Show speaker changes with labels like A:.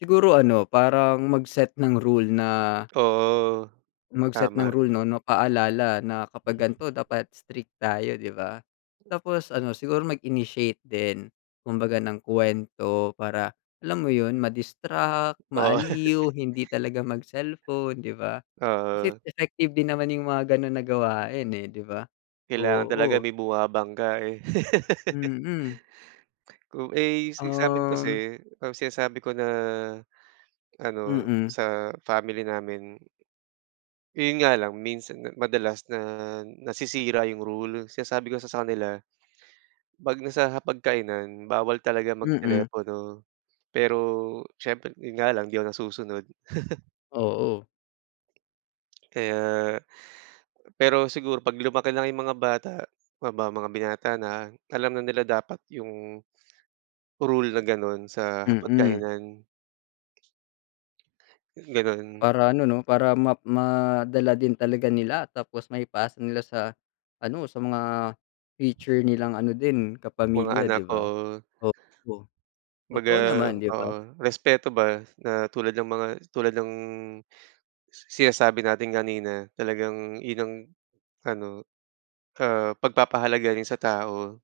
A: Siguro ano parang mag set ng rule na
B: Oo,
A: mag set ng
B: tama.
A: rule 'no no paalala na kapag gan'to dapat strict tayo di ba? Tapos ano siguro mag-initiate din, kumbaga ng kuwento para alam mo yun, ma-distract,
B: Oo.
A: ma-aliw, hindi talaga mag-cellphone 'di ba? Kasi
B: Oo.
A: effective din naman 'yung mga ganun na gawain, eh, di ba?
B: Kailangan talaga
A: Oo.
B: may bumabangga eh.
A: Mm.
B: Kung ay since samin
A: Um.
B: kasi, kapag sinasabi ko na ano,
A: Mm.
B: sa family namin yon nga lang minsan, madalas na nasisira 'yung rule, sinasabi ko kasi sa kanila, pag nasa hapag-kainan bawal talaga mag
A: Mm.
B: telepono. Pero siyempre 'yun nga lang di ako nasusunod.
A: Oo.
B: Kaya, pero siguro pag lumaki lang yung mga bata, ma mga binata na alam na nila dapat yung, rule na ganon sa
A: Mm.
B: hapag-kainan. Ganun.
A: Para ano 'no, para ma ma madala din talaga nila tapos maipasa nila sa, ano, sa mga future nilang ano din
B: Mga
A: kapamilya 'di
B: anak,
A: ba?
B: oo.
A: Oo,
B: Kumbaga
A: totoo naman 'di
B: oo
A: ba?
B: respeto ba na tulad ng mga, tulad ng sinasabi natin kanina talagang yun ang, ano, oo pag-papahalaga rin sa tao.